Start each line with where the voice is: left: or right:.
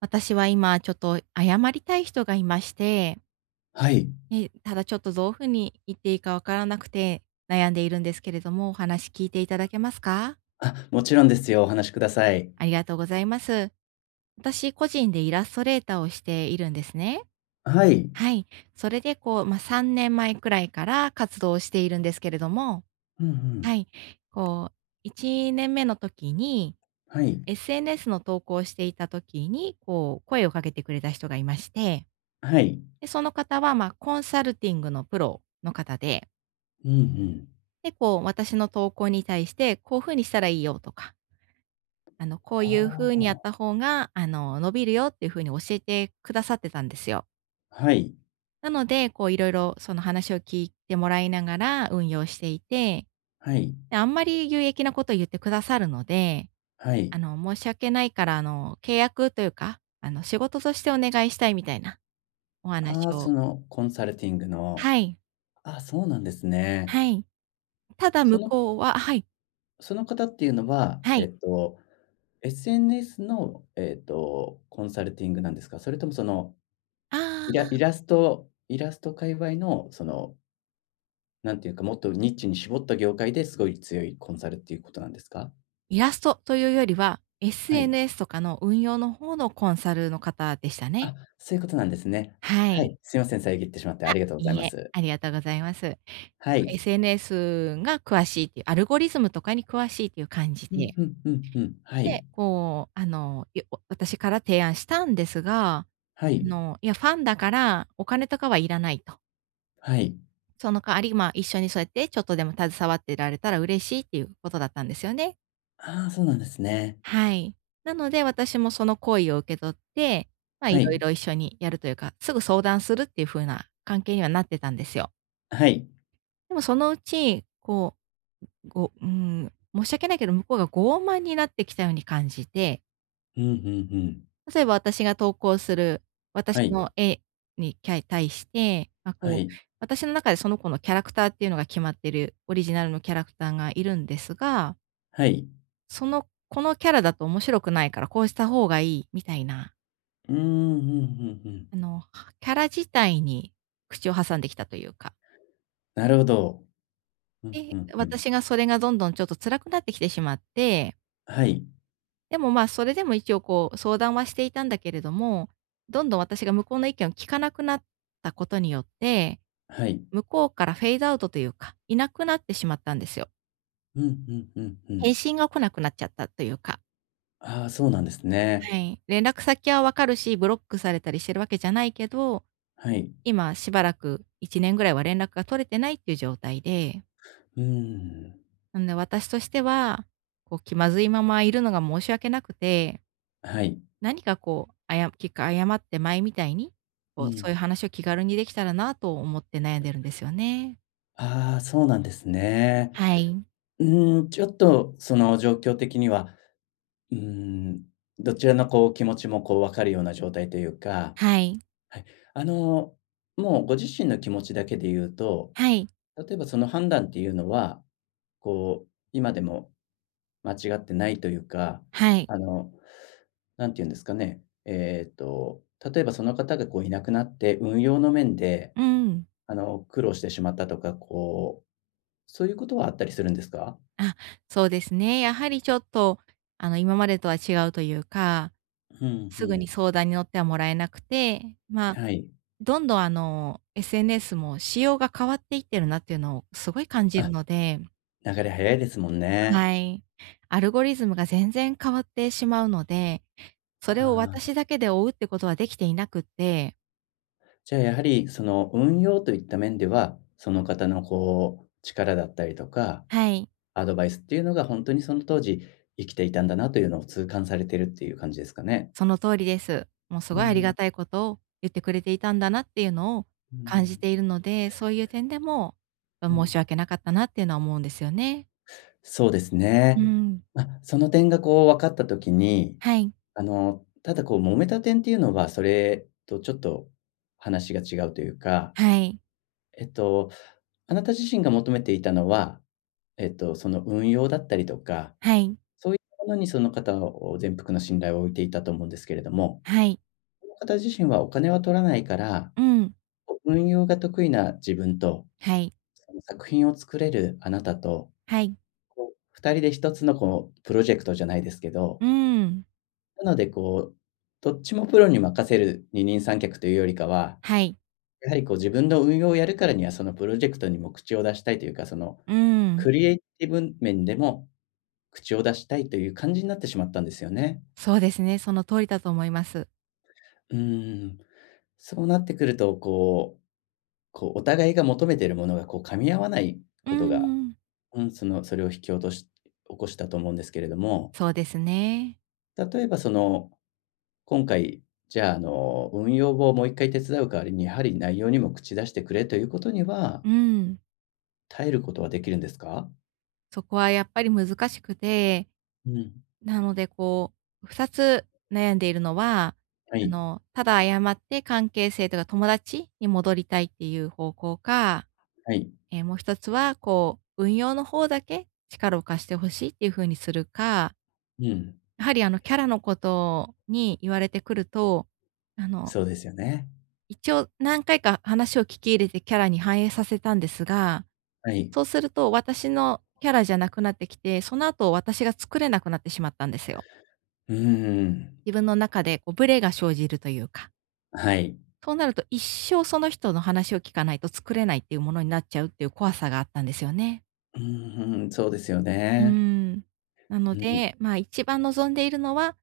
right: 私は今ちょっと謝りたい人がいまして、
left: はい。
right: ただちょっとどういうふうに言っていいかわからなくて悩んでいるんですけれども、お話聞いていただけますか？
left: あ、もちろんですよ。お話しください。
right: ありがとうございます。私個人でイラストレーターをしているんですね。
left: はい。
right: はい。それでこう、まあ、3年前くらいから活動をしているんですけれども、
left: うんう
right: は
left: ん。
right: い。こう、1年目の時に、
left: はい。
right: SNS の投稿をしていた時に、こう声をかけてくれた人がいまして、
left: はい。
right: で、その方は、まあ、コンサルティングのプロの方で、
left: うんうん。
right: で、こう、私の投稿に対して、こういうふうにしたらいいよとか、こう
left: あ
right: いうふうにや
left: あ、
right: った方が、伸びるよっていうふうに教えてくださってたんですよ。
left: はい。
right: なので、こう、いろいろその話を聞いてもらいながら運用していて、
left: はい。
right: で、あんまり有益なことを言ってくださるので、
left: はい。
right: 申し訳ないから、契約というか、仕事としてお願いしたいみたいなお
left: あ
right: 話
left: あ、そ
right: を。
left: のコンサルティングの。
right: はい、
left: あ、そうなんですね。
right: はい。ただ
left: そ
right: 向
left: の
right: こうは。はい、
left: その方っていうのは、
right: は
left: え
right: い。
left: っと、SNS の、えっと、コンサルティングなんですか？それともその、
right: あ
left: イライ
right: あ、
left: ラストイラスト界隈のその、なんていうか、もっとニッチに絞った業界ですごい強いコンサルっていうことなんですか？
right: イラストというよりは、
left: はい。
right: SNS とかの運用の方のコンサルの方でした
left: あ、
right: ね。
left: そういうことなんですね。
right: は
left: は
right: い。
left: い、すいません、遮ってしまってあ
right: あ、
left: りがとうござい
right: いい
left: ま
right: え、
left: す。
right: ありがとうございます。
left: はい。
right: SNS が詳しいっていう、アルゴリズムとかに詳しいっていう感じ
left: うん
right: で、
left: うんうんうん。はい。
right: で、こう、私から提案したんですが、
left: はい。
right: いや、ファンだからお金とかはいらないと。
left: はい。
right: その代わり、まあ、一緒にそうやってちょっとでも携わってられたら嬉しいっていうことだったんですよね。
left: ああ、そうなんですね。
right: はい。なので、私もその好意を受け取って、まあ、
left: は
right: いろ
left: い。
right: いろ一緒にやるというか、すぐ相談するっていう風な関係にはなってたんですよ。
left: はい。
right: でもそのうち、こう、ごうーん、申し訳ないけど、向こうが傲慢になってきたように感じて、
left: うんうんうん。
right: 例えば私が投稿する
left: は
right: 私
left: い。
right: の絵に対して、まあ、
left: は
right: こう、
left: い。
right: 私の中でその子のキャラクターっていうのが決まってる、オリジナルのキャラクターがいるんですが、
left: はい。
right: このキャラだと面白くないからこうした方がいいみたいな、
left: うーん、うんうんうん。
right: キャラ自体に口を挟んできたというか。
left: なるほど。うんう
right: で、
left: んうん。
right: 私がそれがどんどんちょっと辛くなってきてしまって、
left: はい。
right: でも、ま、それでも一応こう相談はしていたんだけれども、どんどん私が向こうの意見を聞かなくなったことによって、
left: はい。
right: 向こうからフェードアウトというか、いなくなってしまったんですよ。
left: うんうんうんう
right: 返
left: ん。
right: 信が来なくなっちゃったというか。
left: ああ、そうなんですね。
right: はい。連絡先はわかるし、ブロックされたりしてるわけじゃないけど、
left: はい。
right: 今しばらく1年ぐらいは連絡が取れてないっていう状態で、
left: うーん。
right: なので、私としては、こう気まずいままいるのが申し訳なくて、
left: はい。
right: 何かこう、結果謝って前みたいに、
left: う
right: こうそう
left: ん。
right: いう話を気軽にできたらなと思って悩んでるんですよね。
left: ああ、そうなんですね。
right: はい。
left: うーん、ちょっとその状況的にはうーん、どちらのこう気持ちもこう分かるような状態というか、
right: はい。
left: はい。あの、もうご自身の気持ちだけで言うと、
right: はい。
left: 例えばその判断っていうのは、こう、今でも間違ってないというか、
right: はい。
left: あの、なんて言うんですかね、えっと、例えばその方がこういなくなって、運用の面で、
right: うん。
left: あの、苦労してしまったとか、こう、そういうことはあったりするんですか？
right: あ、そうですね。やはりちょっと、今までとは違うというか、
left: うん、う
right: すぐに
left: ん。
right: 相談に乗ってはもらえなくて、まあ、
left: はい。
right: どんどんSNS も仕様が変わっていってるなっていうのをすごい感じる
left: あ、
right: ので。
left: 流れ早いですもんね。
right: はい。アルゴリズムが全然変わってしまうので、それを
left: あ
right: 私
left: あ。
right: だけで追うってことはできていなくって。
left: じゃあ、やはりその運用といった面では、その方のこう力だったりとか、
right: はい、
left: アドバイスっていうのが本当にその当時生きていたんだなというのを痛感されてるっていう感じですかね？
right: その通りです。もうす
left: う
right: ごいあり
left: ん、
right: がたいことを言ってくれていたんだなっていうのを
left: う
right: 感じ
left: ん、
right: ているので、そういう点でも、
left: う
right: 申
left: ん。
right: し訳なかったなっていうのは思うんですよね。
left: そうです
right: う
left: ね。
right: ん。
left: ま、その点がこう分かった時に、
right: はい、
left: あの、ただこう揉めた点っていうのは、それとちょっと話が違うというか、
right: はい、
left: えっと、あなた自身が求めていたのは、えっと、その運用だったりとか
right: はい、
left: そういったものにその方を全幅の信頼を置いていたと思うんですけれども、
right: はい、
left: その方自身はお金は取らないから、
right: うん、
left: こう運用が得意な自分と、
right: はい、
left: その作品を作れるあなたと、
right: はい、
left: こう人で一つのこうプロジェクトじゃないですけど、
right: うん、
left: なのでこう、どっちもプロに任せる二人三脚というよりかは、
right: はい、
left: やはりこう自分の運用をやるからには、そのプロジェクトにも口を出したいというか、その
right: うん。
left: クリエイティブ面でも口を出したいという感じになってしまったんですよね。
right: そうですね、その通りだと思います。
left: うーん。そうなってくると、こう、お互いが求めているものが、こう、噛み合わない
right: う
left: ことが、
right: ん、
left: うん、その、それを引き起とし起こしたと思うんですけれども、
right: そうですね。
left: 例えば、その、今回、じゃあ、あの、運用をもう一回手伝う代わりに、やはり内容にも口出してくれということには、
right: うん、
left: 耐えることはできるんですか？
right: そこはやっぱり難しくて、
left: うん。
right: なのでこう、2つ悩んでいるのは、
left: はい、
right: ただ謝って関係性とか友達に戻りたいっていう方向か、
left: はい。
right: もう1つはこう、運用の方だけ力を貸してほしいっていう風にするか、
left: うん、
right: やはりあのキャラのことに言われてくると、あの、
left: そうですよね。
right: 一応何回か話を聞き入れてキャラに反映させたんですが、
left: はい。
right: そうすると、私のキャラじゃなくなってきて、その後私が作れなくなってしまったんですよ。
left: うーん。
right: 自分の中でこうブレが生じるというか。
left: はい。
right: そうなると一生その人の話を聞かないと作れないっていうものになっちゃうっていう怖さがあったんですよね。
left: うん、ん、そうですよ
right: うー
left: ね。
right: ん。なの
left: うん、
right: で、まあ、一番望んでいるのは、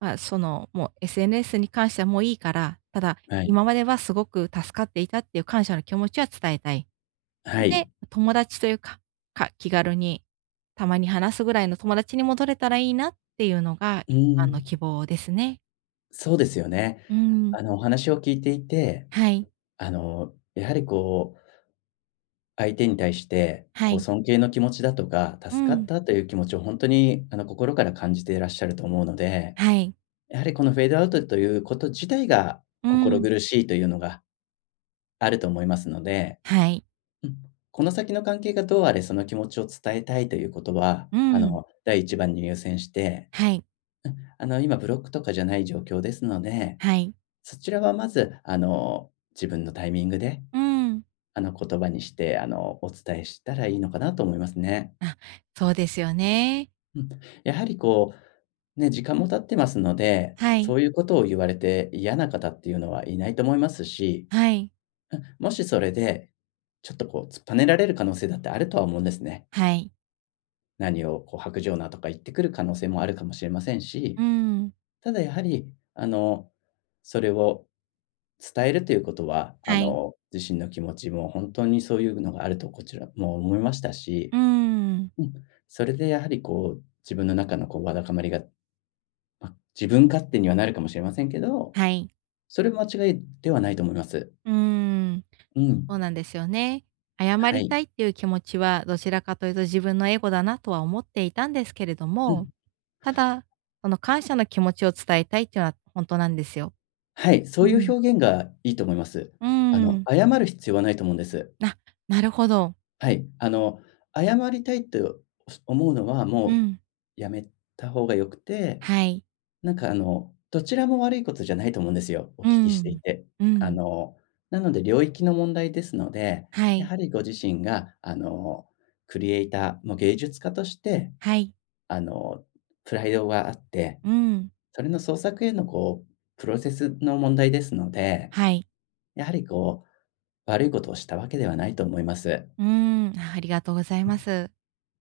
right: まあ、その、もう SNS に関してはもういいから、ただ
left: はい。
right: 今まではすごく助かっていたっていう感謝の気持ちは伝えたい。
left: はい。
right: で、友達というか、気軽にたまに話すぐらいの友達に戻れたらいいなっていうのが
left: う
right: 一
left: ー
right: 番の希
left: ん。
right: 望ですね。
left: そうですよね。
right: うん、
left: あの、お話を聞いていて、
right: はい、
left: あの、やはりこう、相手に対して、
right: は
left: こう、
right: い、
left: 尊敬の気持ちだとか、
right: う
left: 助かっ
right: ん、
left: たという気持ちをほんとに、あの、心から感じていらっしゃると思うので、
right: はい、
left: やはりこのフェードアウトということ自体が、
right: う
left: 心
right: ん、
left: 苦しいというのがあると思いますので、
right: はい、
left: うん、この先の関係がどうあれその気持ちを伝えたいということは、
right: う
left: あ
right: ん、
left: の、第一番に優先して、
right: はい、
left: うん、あの、今ブロックとかじゃない状況ですので、
right: はい、
left: そちらはまず、あの、自分のタイミングで、
right: うん。
left: あの、言葉にして、あの、お伝えしたらいいのかなと思いますね。
right: あ、そうですよね。
left: うん。やはりこう、ね、時間も経ってますので、
right: は
left: そ
right: い、
left: ういうことを言われて嫌な方っていうのはいないと思いますし、
right: はい、
left: うん、もしそれで、ちょっとこう突っぱねられる可能性だってあるとは思うんですね。
right: はい、
left: 何をこう薄情なとか言ってくる可能性もあるかもしれませんし
right: うん、
left: ただやはり、あの、それを伝えるということは、あ
right: はい、
left: の、自身の気持ちも本当にそういうのがあるとこちらも思いましたし、
right: うん、
left: うん、それでやはりこう、自分の中のこうわだかまりが、ま、自分勝手にはなるかもしれませんけど、
right: はい、
left: それ間違いではないと思います。
right: うん。
left: うん。
right: そうなんですよね。謝
left: は
right: り
left: い。
right: たいっていう気持ちは、どちらかというと自分のエゴだなとは思っていたんですけれど
left: う
right: も、
left: ん。
right: ただ、その感謝の気持ちを伝えたいっていうのは本当なんですよ。
left: はい、そ
right: う
left: ういう
right: ん。
left: 表現がいいと思います。
right: うー
left: あの、
right: ん。
left: 謝る必要はないと思うんです。
right: あ、なるほど。
left: はい、あの、謝りたいと思うのは、
right: う
left: もう
right: ん。
left: やめた方が良くて、
right: はい。
left: なんかあの、どちらも悪いことじゃないと思うんですよ、お聞
right: う
left: きしてい
right: ん。
left: て。
right: う
left: あ
right: ん。
left: の、なので領域の問題ですので、
right: は
left: や
right: い。
left: はりご自身が、あの、クリエイター、もう芸術家として、
right: はい。
left: あの、プライドがあって、
right: うん。
left: それの創作へのこう、プロセスの問題ですので、
right: はい。
left: やはりこう、悪いことをしたわけではないと思います。
right: うーん。あ、ありがとうございます。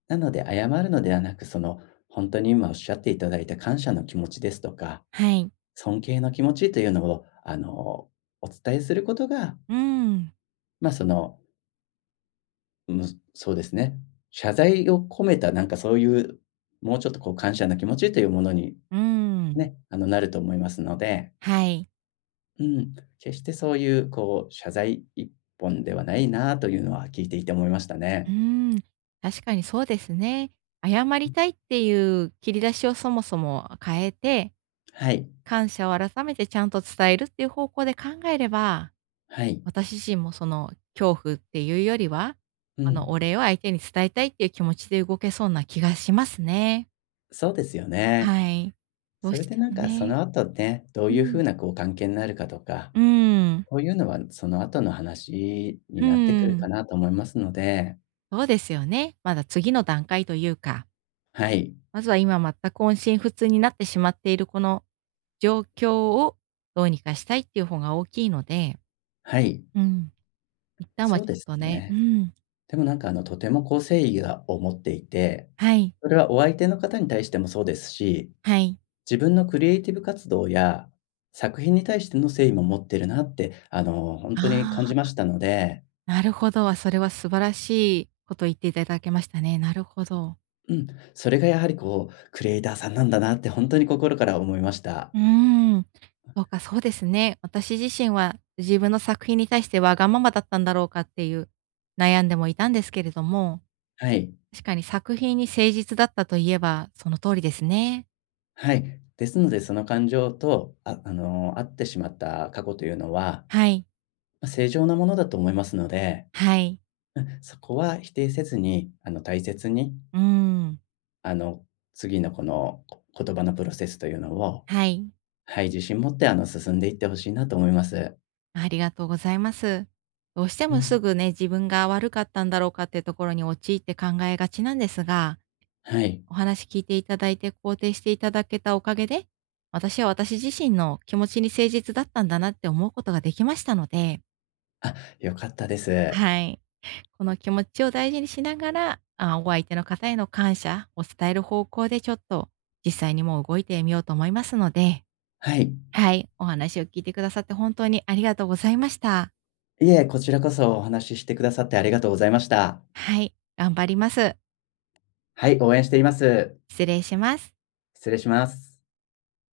left: なので、謝るのではなく、その、本当に今おっしゃっていただいた感謝の気持ちですとか、
right: はい。
left: 尊敬の気持ちというのを、あの、お伝えすることが、
right: うん。
left: まあ、その、うん、そうですね、謝罪を込めた、なんかそういう、もうちょっとこう感謝の気持ちというものに、
right: うん。
left: ね、あの、なると思いますので、
right: はい。
left: うん、決してそういうこう、謝罪一本ではないなというのは聞いていて思いました
right: う
left: ね。
right: ーん、確かにそうですね。謝りたいっていう切り出しをそもそも変えて、
left: はい、
right: 感謝を改めてちゃんと伝えるっていう方向で考えれば、
left: はい。
right: 私自身もその恐怖っていうよりは、
left: うん、
right: お礼を相手に伝えたいっていう気持ちで動けそうな気がしますね。
left: そうですよね。
right: はい。ど
left: そ
right: う
left: れ
right: し
left: で
right: て
left: なん
right: も
left: か、そ
right: ね。
left: の後ね、どう
right: う
left: いう
right: ん。
left: 風なこう関係になるかとか、
right: うーん。
left: そういうのはその後の話に
right: う
left: なってく
right: ー
left: るか
right: ん。
left: なと思いますので、
right: そうですよね。まだ次の段階というか。
left: はい、
right: まずは今全く音信不通になってしまっているこの状況をどうにかしたいっていう方が大きいので、
left: はい、
right: うん、一旦は
left: そう
right: ちょ
left: で
right: っ
left: す
right: とね。う
left: ね。
right: ん、
left: でもなんかあの、とてもこう誠意がを持っていて、
right: はい、
left: それはお相手の方に対してもそうですし、
right: はい。
left: 自分のクリエイティブ活動や作品に対しての誠意も持ってるなって、あの、本当に
right: あ
left: 感じま
right: あ、
left: したので、
right: なるほど、あ、それは素晴らしいこと言っていただけましたね。なるほど。
left: うん、それがやはりこうクリエイターさんなんだなって本当に心から思いました。
right: うーん。そうか、そうですね。私自身は自分の作品に対してわがままだったんだろうかっていう悩んでもいたんですけれども、
left: はい。
right: 確かに作品に誠実だったといえばその通りですね。
left: はい。ですので、その感情と、会ってしまった過去というのは、
right: はい、
left: ま、正常なものだと思いますので、
right: はい。
left: うん、そこは否定せずに、あの、大切に、
right: うーん、
left: あの、次のこの、言葉のプロセスというのを、
right: はい。
left: はい、自信持って、あの、進んでいって欲しいなと思います。
right: ありがとうございます。どうして
left: う
right: もす
left: ん、
right: ぐね、自分が悪かったんだろうかっていうところに陥って考えがちなんですが、
left: はい。
right: お話聞いていただいて肯定していただけたおかげで、私は私自身の気持ちに誠実だったんだなって思うことができましたので、
left: あ、良かったです。
right: はい。この気持ちを大事にしながら、あ、お相手の方への感謝を伝える方向でちょっと実際にもう動いてみようと思いますので、
left: はい。
right: はい。お話を聞いてくださって本当にありがとうございました。
left: いえ、こちらこそお話ししてくださってありがとうございました。
right: はい、頑張ります。
left: はい、応援しています。
right: 失礼します。
left: 失礼します。